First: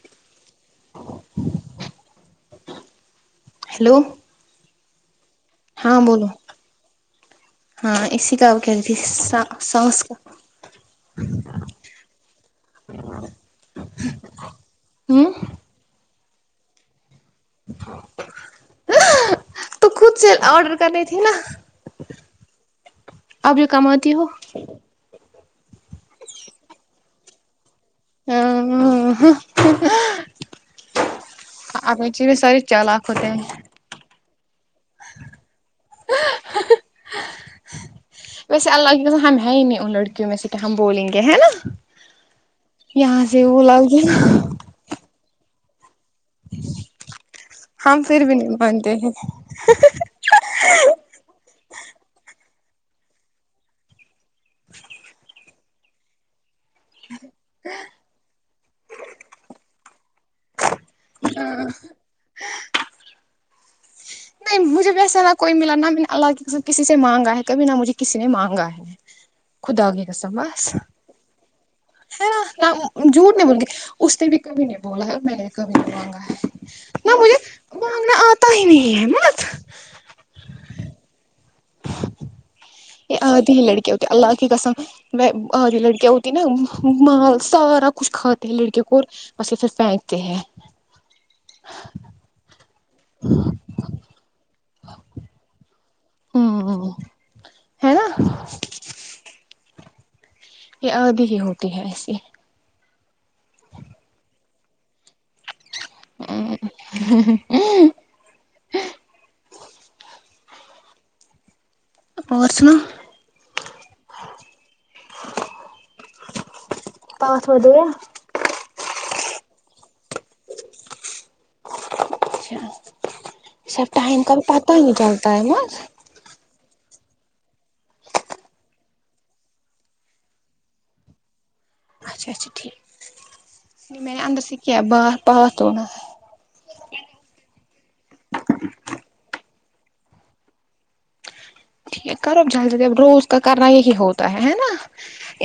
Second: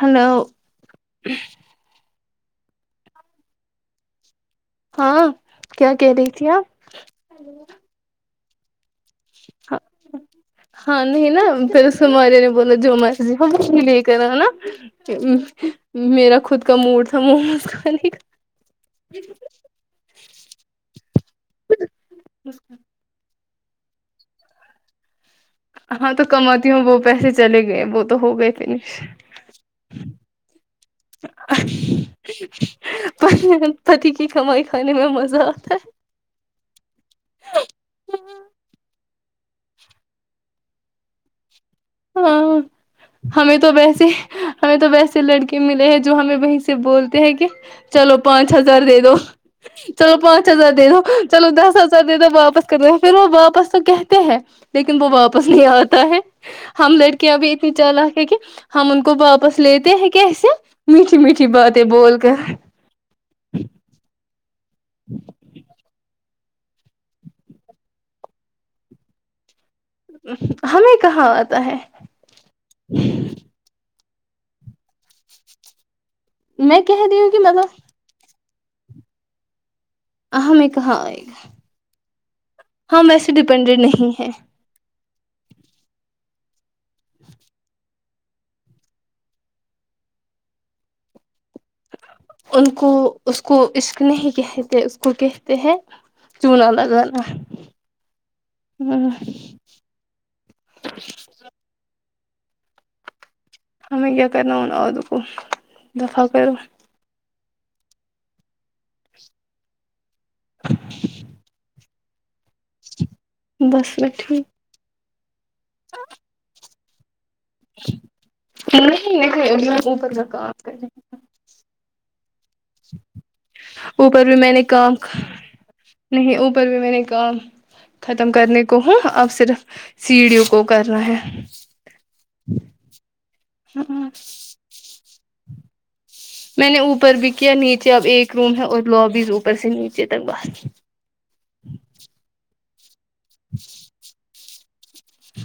hello hello ہاں کیا ہاں کہہ بولو رہی تھی آپ ہاں اسی کا وہ کہ رہی تھی س سانس کا ہ [unintelligible] میرا خود کا موڈ تھا موز کھانے کا تو خود سے آڈر کرنی تھی نا اچا اب جو کماتی ہو ہاں تو کماتی ہوں وہ پیسے چلے گئے وہ تو ہو گئے تھے نے آپ [unintelligible] ساری چالاک ہو تے ہیں پتی کی کمائی کھانے میں مزہ آتا ہے ویسے اللہ کی کسم ہم ہے ہی نہیں ان لڑکیوں میں سے کی ہم بولیں گے ہے نا ہاں یہاں سے ہمیں وہ تو لگ گے ویسے نا ہمیں تو ویسے لڑکے ملے ہیں جو ہمیں وہیں سے بولتے ہیں کی ہم چلو پھر بھی پانچ نہیں ہزار مانتے دے ہیں دو چلو پانچ ہزار دے دو چلو دس ہزار دے دو واپس کر دے فیر وہ واپس تو کہتے ہیں لیکن وہ واپس نہیں آتا ہے ہم لڑکیاں بھی اتنی چالاک ہے کی ہم ان کو واپس لیتے ہیں کیسے میٹھی میٹھی نہیں باتیں بول کر مجھے ویسا نا کوئی ملا نہ میں نے اللہ کی کسم کی سے مانگا ہے کبھی نہ مجھے کسی نے مانگا ہے خدا کی کسم بس ہمیں کہاں آتا ہے ہے نا جوٹ نہیں بولوں گی اس نے بھی کبھی نہیں بولا ہے میں نے کبھی نہیں مانگا ہے میں کہہ نہ دوں مجھے گی مطلب مانگنا آتا ہی نہیں ہے مت ہم نے کہا آںی گا میں آدھی ڈپینڈنٹ لڑکی یا ہوتی نہیں ہیں اللہ کی کسم میں آدی لڑکیی یا ہوتی نا مال سارا کچھ کھاتے ہیں لڑکے کا اور بس پھر فینکتے ہیں ان کو اس کو عشق نہیں کہتے اس کو کہتے ہیں چونا ہوں لگانا ہے نا امم یہ آدھے ہی ہوتے ہے ایسے ہمیں کیا کرنا ان آدھو کو دفاع کرو بات سنو بس رکھ ٹھیک [inaudible] س [unintelligible] پانچ بجے نہیں نہیں انہیں پر جا کام پر جا اچھا سب ٹائم اوپر کا بھی میں نے پتہ ہی نہیں کام چلتا ہے نا نہیں اوپر بھی میں نے کہا ختم کرنے کو ہوں اب صرف سیڑیوں کو کرنا ہے اچھا اچھا ٹھیک میں اندر سے کیا باہر پارکینگ ہے میں نے اوپر بھی کیا نیچے اب ایک روم ہے اور لوبیز اوپر سے نیچے تک باہر ٹھیک ہے کروب جلد جی اب روز کا کرنا یہی ہوتا ہے نا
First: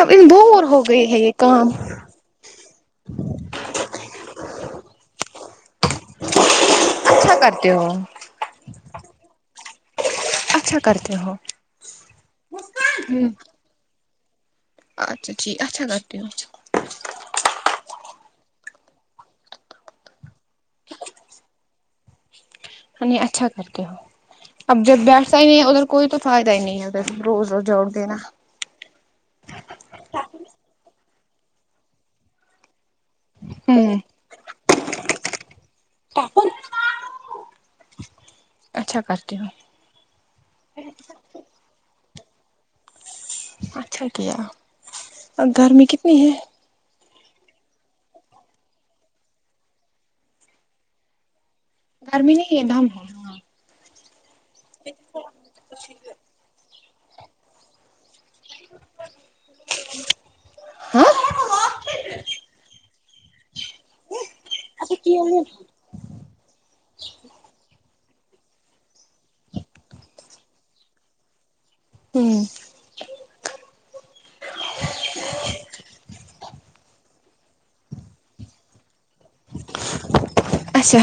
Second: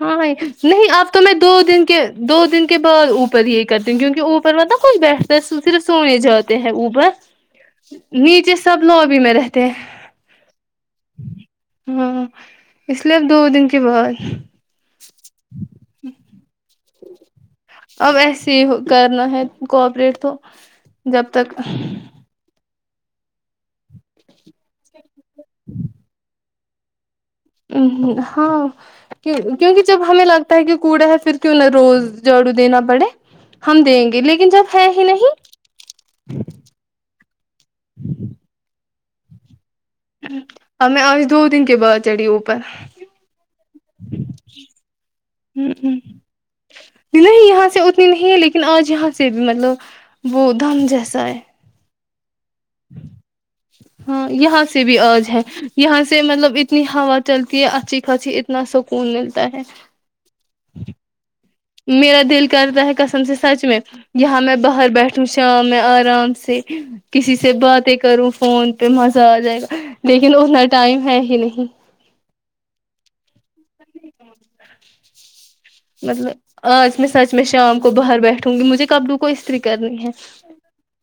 ہاں دو اور ہو نہیں گئے اب ہے تو میں یہ دو کام دن کے دو دن کے بعد اوپر یہ کرتی ہوں کیونکہ اوپر و نا کچھ بیٹھتا ہے صرف سونے جاتے ہیں اوپر اچھا کرتے ہو وہ نیچے سب لوبی میں رہتے ہیں اچھا کرتے ہو ہاں اس لیے اب ہوں دو دن کے بعد اچھا ٹھیک اچھا کرتے ہے اب ایسے ہی ہو کرنا ہے کوپریٹ تو جب تک ہ [unintelligible] نی اچھا کر کے ہو اب جب بیٹھتا ہی نہیں ہے ادھر کوئی تو فائد ہی نہیں ہے ادھر روز اور امم ہاں کیونکہ جب ہمیں لگتا ہے کہ کوڑا ہے پھر کیوں نہ روز جاڑو دینا پڑے ہم ہوں دیں گے لیکن جب ہے ہی نہیں اچھا کرتی ہوں ہم میں آج دو دن کے بعد چڑھی اوپر اچھا کیا گرمی کتنی ہے نہیں یہاں سے اتنی نہیں ہے لیکن آج یہاں سے بھی مطلب وہ دم جیسا ہے گرمی نہیں ہے دم ہے ہاں یہاں سے بھی آج ہے یہاں سے مطلب اتنی ہوا چلتی ہے اچھی پھسی اتنا سکون ملتا ہے ہاں میرا دل کرتا ہے کسم سے سچ میں یہاں میں باہر بیٹھوں شام میں آرام سے کسی سے باتیں کروں فون پہ مزہ آ جائے گا لیکن اتنا ٹائم ہے ہی نہیں ہوں [inaudible] ج مطلب آج میں سچ میں شام کو باہر بیٹھوں گی مجھے کبلو کو استری کرنی ہے اچھا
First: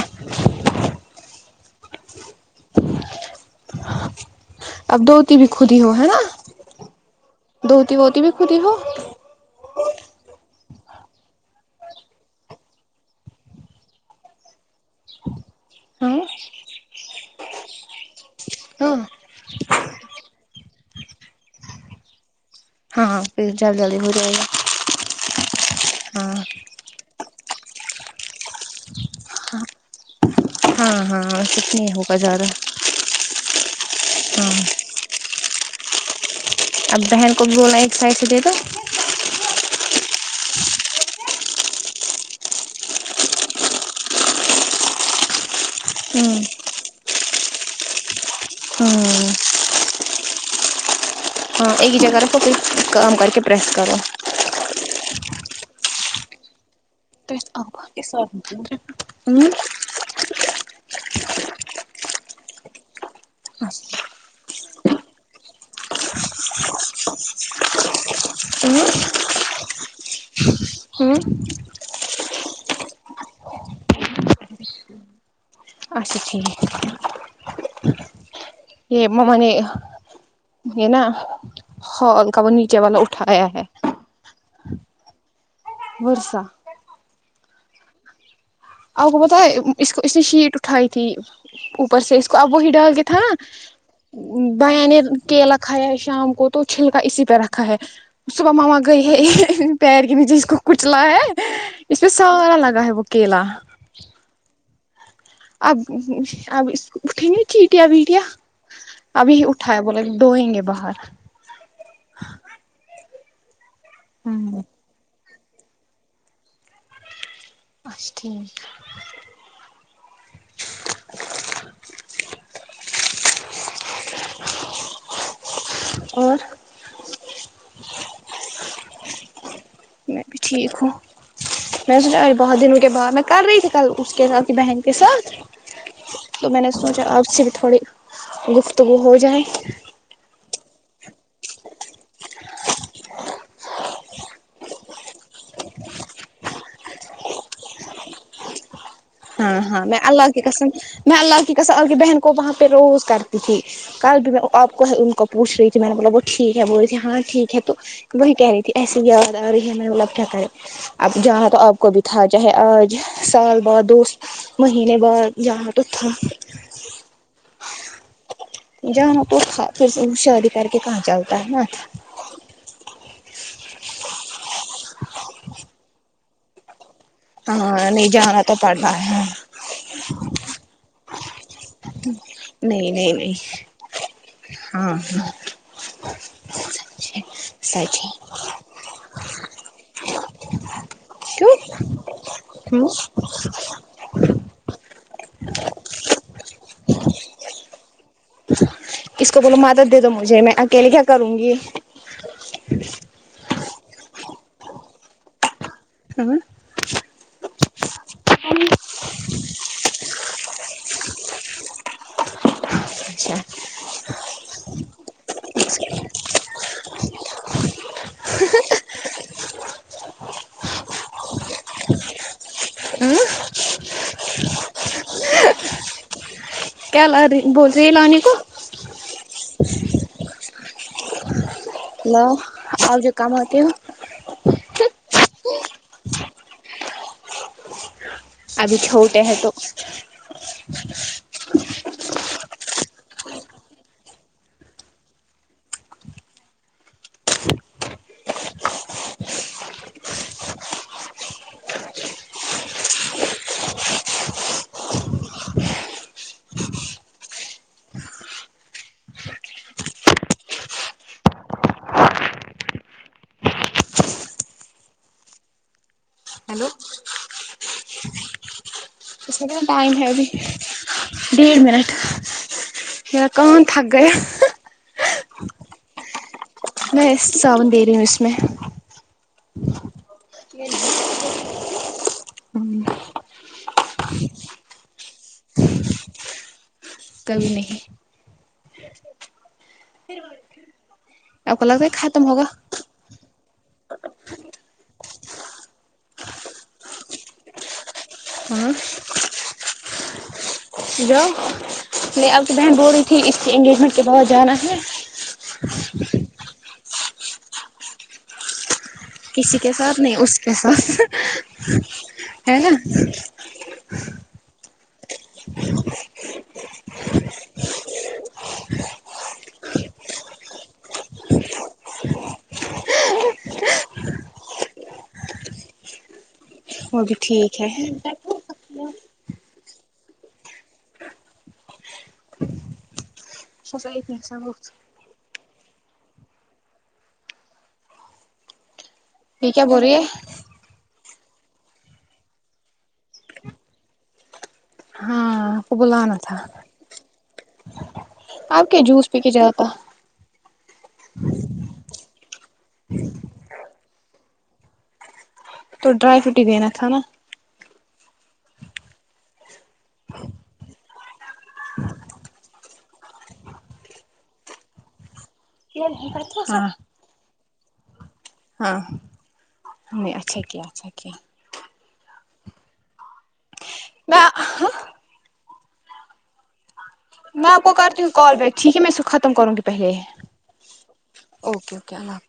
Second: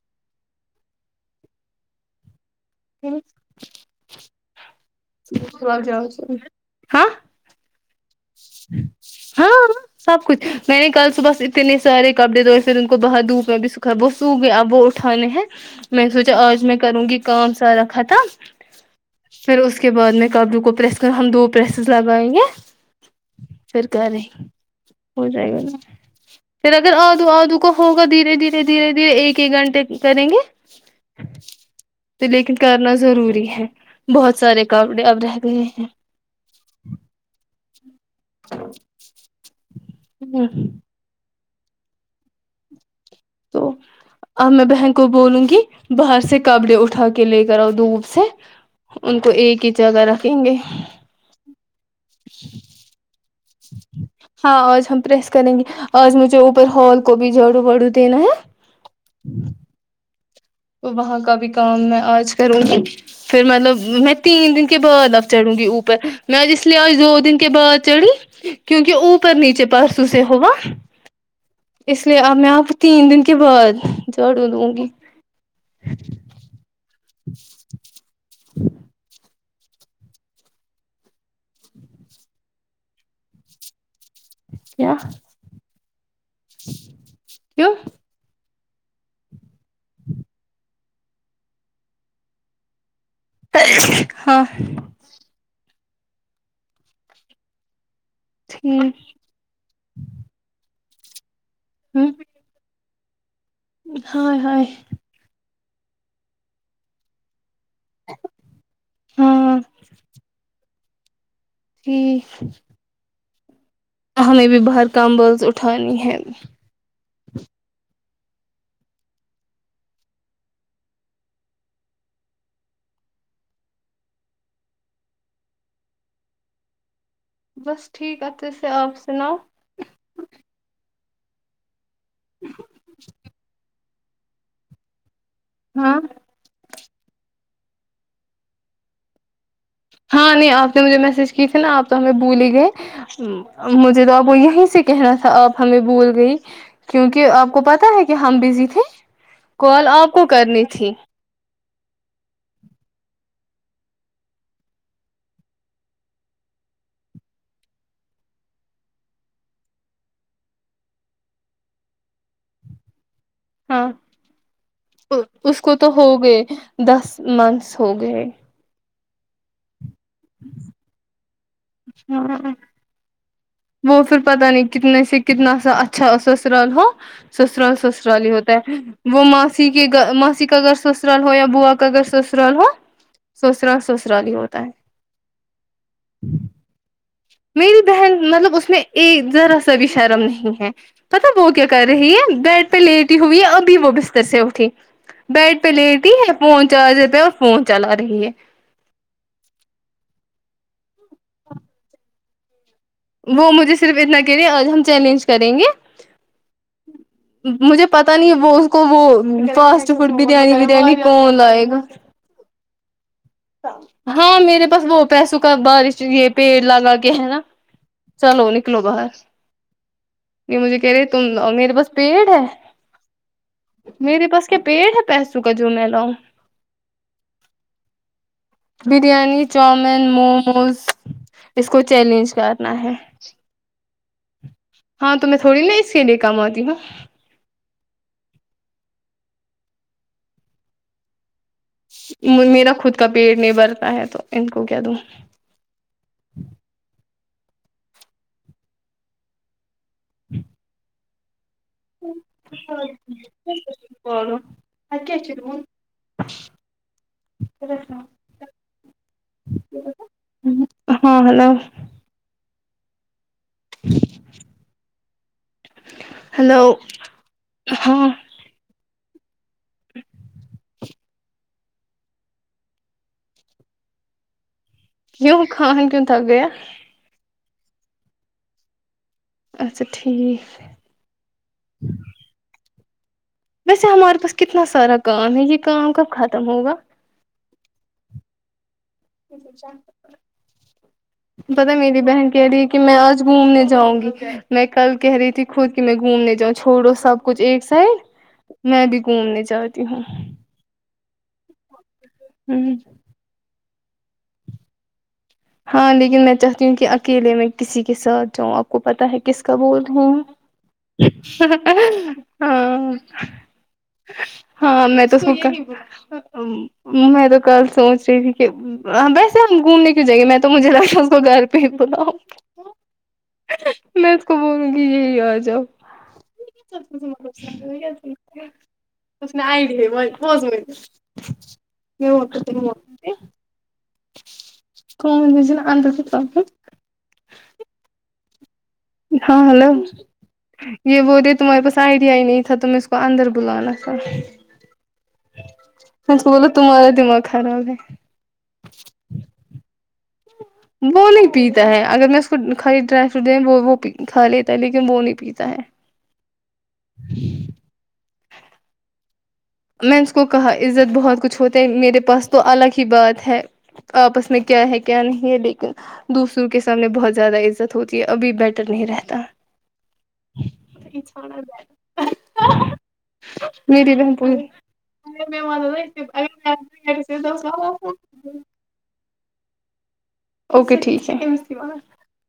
اب دھتی بھی خود ہی ہو ہے نا ہاں دھوتی بوتی بھی خودی ہو ہاں سب کچھ میں نے کل صبح اتنے سارے کپڑے دھوئے پھر ان کو باہر دھپ میں بھی سکھایا وہ سوکھ گیا وہ اٹھ اھانے ہے میں نے ہاں سوچا آج میں کروں گی کام سارا ختم ہاں پھر اسس کے بعد میں کبلو کو پریس کر ہم دو پریسز لگائیں گے ہاں جلد پھر جلدی کر ہو جائے رہے گا ہو جائے گا نا ہاں پھر اگر آدو آدو کو ہوگا دھیرے دھیرے دھیرے دھیرے ایک ایک گھنٹے کریں گے ہاں ہاں کتنی ہوگا تو زیادہ لیکن کرنا ضروری ہے بہت ہاں سارے کام ا اب رہ ہے اب بہن کو بھی بولنا ایک سائڈ سے دے دو ہوں اب میں بہن کو بولوں گی باہر سے ہوں کبڑے اٹھا کے لے کر آؤ دھوپ سے ان کو ہوں ایک ہی جگہ رکھیں گے ہاں ایک ہی جگہ رپو کوئی کام کر کے پرریس کرو ہاں آج ہم پریس کریں گے آج مجھے اوپر ہال کو بھی جھاڑو واڑو دینا صاف ہے کرنا ہے مجھے وہاں کا بھی کام میں آج کروں گی پھر مطلب میں تین دن کے بعد اب چڑھوں گی اوپر میں آج اس لیے آج دو دن کے بعد چڑھی کیونکہ اوپر نیچے پرسوں سے ہوگا ہوں اس لیے اب میں آپ کو تین دن کے بعد جھاڑو دوں گی اچھا ٹھیک ج یہ ممنی یہ نا ہ کا وہ نیچے والا اٹھایا ہے کیا بورسہ کیوں آپ کو بتا اس کو اس نے شیٹ اٹھائی تھی اوپر سے اس کو اب وہی ڈال کے تھا نا ہاں بھیا نے کیلا کھایا ہے شام کو تو چھلکا اسی پہ رکھا ہے صبح ماما گئے ہے پیر کے نیچے اس کو کچلا ہے اس پہ ٹھیک سارا لگا ہے وہ کیلا ہائے ہائے اب اب اس کو اٹھیں گے چیٹیا ویٹیا ابھی ہاں اٹھایا بولاے ڈوئیں گے باہر امم ہمیں بھی ہوں باہر کام بولز اٹھانی ہے اچھا ٹھیک اور بس ٹھیک آقب بھاںی آپ سناؤ میں ٹھیک ہوں میں نے سوچا آج بہت دنو کے بعد میں کر رہی ہو کل اس کے ساتھ بہن کے ساتھ ہاں تو میں نے سوچا آپ سے بھی تھوڑی گفتگو ہو جائے ہاں نہیں آپ نے مجھے میسج کی تھی نا آپ تو ہمیں بھول ہی گئے مجھے تو آپ وہ یہیں سے کہنا تھا آپ ہمیں بول گئی کیونکہ آپ کو پتہ ہے کہ ہم بزی تھے ہاں ہاں کال میں آپ کو اللہ کی کرنی قسم تھی میں اللہ کی کسم اپنی بہن کو وہاں پہ روز کرتی تھی کل بھی میں آپ کو ان کو پوچھ رہی تھی میں نے بولا وہ ٹھیک ہے بول رہی تھی ہاں ٹھیک ہے تو وہی کہہ رہی تھی ایسی ہی آواز آ رہی ہے ہم مطلب کیا کرے اب جہاں تو آپ کو بھی تھا چاہے آج سال بعد ہاں دوست اس کو تو ہو گئے دس منتھس ہو گئے جاں ہم کو پھر شادی کر کے کہاں چلتا ہے نا [unintelligible] وہ پھر پتہ نہیں کتنے سے کتنا سا اچھا سسرال ہو سسرال ہاں نہیں سسرال ہی جانا تو ہوتا ہے پڑ رہا وہ ماسی کے گھر ماسی کا اگر سسرال ہو یا بوا اگر سسرال ہو نہیں نہیں نہیں سسرال سسرال ہی ہوتا ہے ہاں میری سچ ہے بہن مطلب اس میں ایک ذرا سا بھی شرم نہیں ہے پتہ وہ کیا کیوں کہہ رہی ہے بیڈ پہ لیٹی ہوئی ہے ابھی وہ بستر سے اٹھی بیڈ پہ لیٹی ہوںی ہے فون چارجر پہ ہے اور فون چلا رہی ہے اس کو بولو مادت دے دو مجھے میں اکیلے کیا کروں گی وہ مجھے صرف اتنا کہہ رہی ہے اب ہم چیلنج کریں گے ہاں مجھے پتہ نہیں وہ اس کو وہ فاسٹ فوڈ بریانی وریانی کون لائے گا اچھا ہاں میرے پاس وہ پیسوں کا بارش یہ پیڑ لگا کے ہے نا چلو نکلو باہر یہ مجھے کہہ رہے تم امیر پاس پیڑ ہے میرے پاس کیا پیڑ ہے پیسوں کا جو میں لاؤں کیا لا رہی ہوں بول رہی ہے لانے کو بریانی چومین موموز اس کو چیلنج لاؤ کرنا ہے آپ جو کماتے ہو ہاں تو میں تھوڑی نا اس کے لیے کاماتی ہوں ابھی چھوٹے ہیں تو میرا خود کا پیٹ نہیں بھرتا ہے تو ان کو کیا دوں [unintelligible] ہاں ہیلو ہیلو ہاں ائم ہے بھی ڈیڑھ منٹ ک تھک گی کیوں خون کیوں تھاک گیا میں صاابون دے رہی ہوں اس میں اچھا ٹھیک ویسے ہمارے پاس کتنا سارا کام ہے یہ کام کب ختم ہوگا کبھی نہیں آپ کو پت لگتا ہے میری بہن ختم ہوگا کہہ رہی ہے کہ میں آج گھومنے جاؤں گی میں کل کہہ رہی تھی خود کی میں گھومنے جاؤں چھوڑو سب کچھ ایک سائڈ ہاں میں بھی گھومنے جاتی ہوں جو میں آپ کی بہن ہ بول رہی تھی اس کے انگیجمنٹ کے بعد جانا ہے ہاں لیکن میں چاہتی ہوں کہ اکیلے میں کسی کے ساتھ جاؤں آپ آ کو پتا ہے کس کا کسی کے بول ساتھ نہیں ہوں اس کے ساتھ ہے نا ہاں ہاں میں تو س مکا میں تو کل سوچ رہی تھی کہ ویسے ہم گھومنے کیوں جائے میں تو تو مجھے لگتا ہے اس کو گھر پہ ہی بلاؤ میں تو کو بولوں گی یہی آ جاؤ وہ بھی ٹھیک ہے [unintelligible] [unintelligible] [unintelligible] ہاں یہ کیا ہیلو بول رہی ہے یہ بول رہے تمہارے پاس آئیڈیا ہی نہیں تھا تم اس کو اندر بلانا تھا ہاں آپ کو بلانا تھا بول تمارا دماغ خرااب ہے آپ کیا جوس پی کے جاتا وہو نہیں پیتا ہے اگر میں اس کو کھالی ڈرائی فروٹ د وہ کھا لیتا ہے لیکن وہ نہیں پیتا ہے تو ڈرائیرو ہی دین تھاا میں نے اس کو کہا عزت بہت کچھ ہوتے میرے پاس تو الگ ہی بات ہے آپس میں کیا ہے کیا نہیں ہے لیکن دوسروں کے ہاں سامنے بہت زیادہ عزت ہوتی ہے ابھی بیٹر ہاں نہیں رہتا نہیں اچھا کیا اچھا کیا میری بمپ میں [unintelligible] میں آپ کو کرتی ہوں کال بیک ٹھیک ہے میں اس کو ختم کروں گی پہلے اوکے ٹھیک ہے اوکے اوکے اللہ حافظ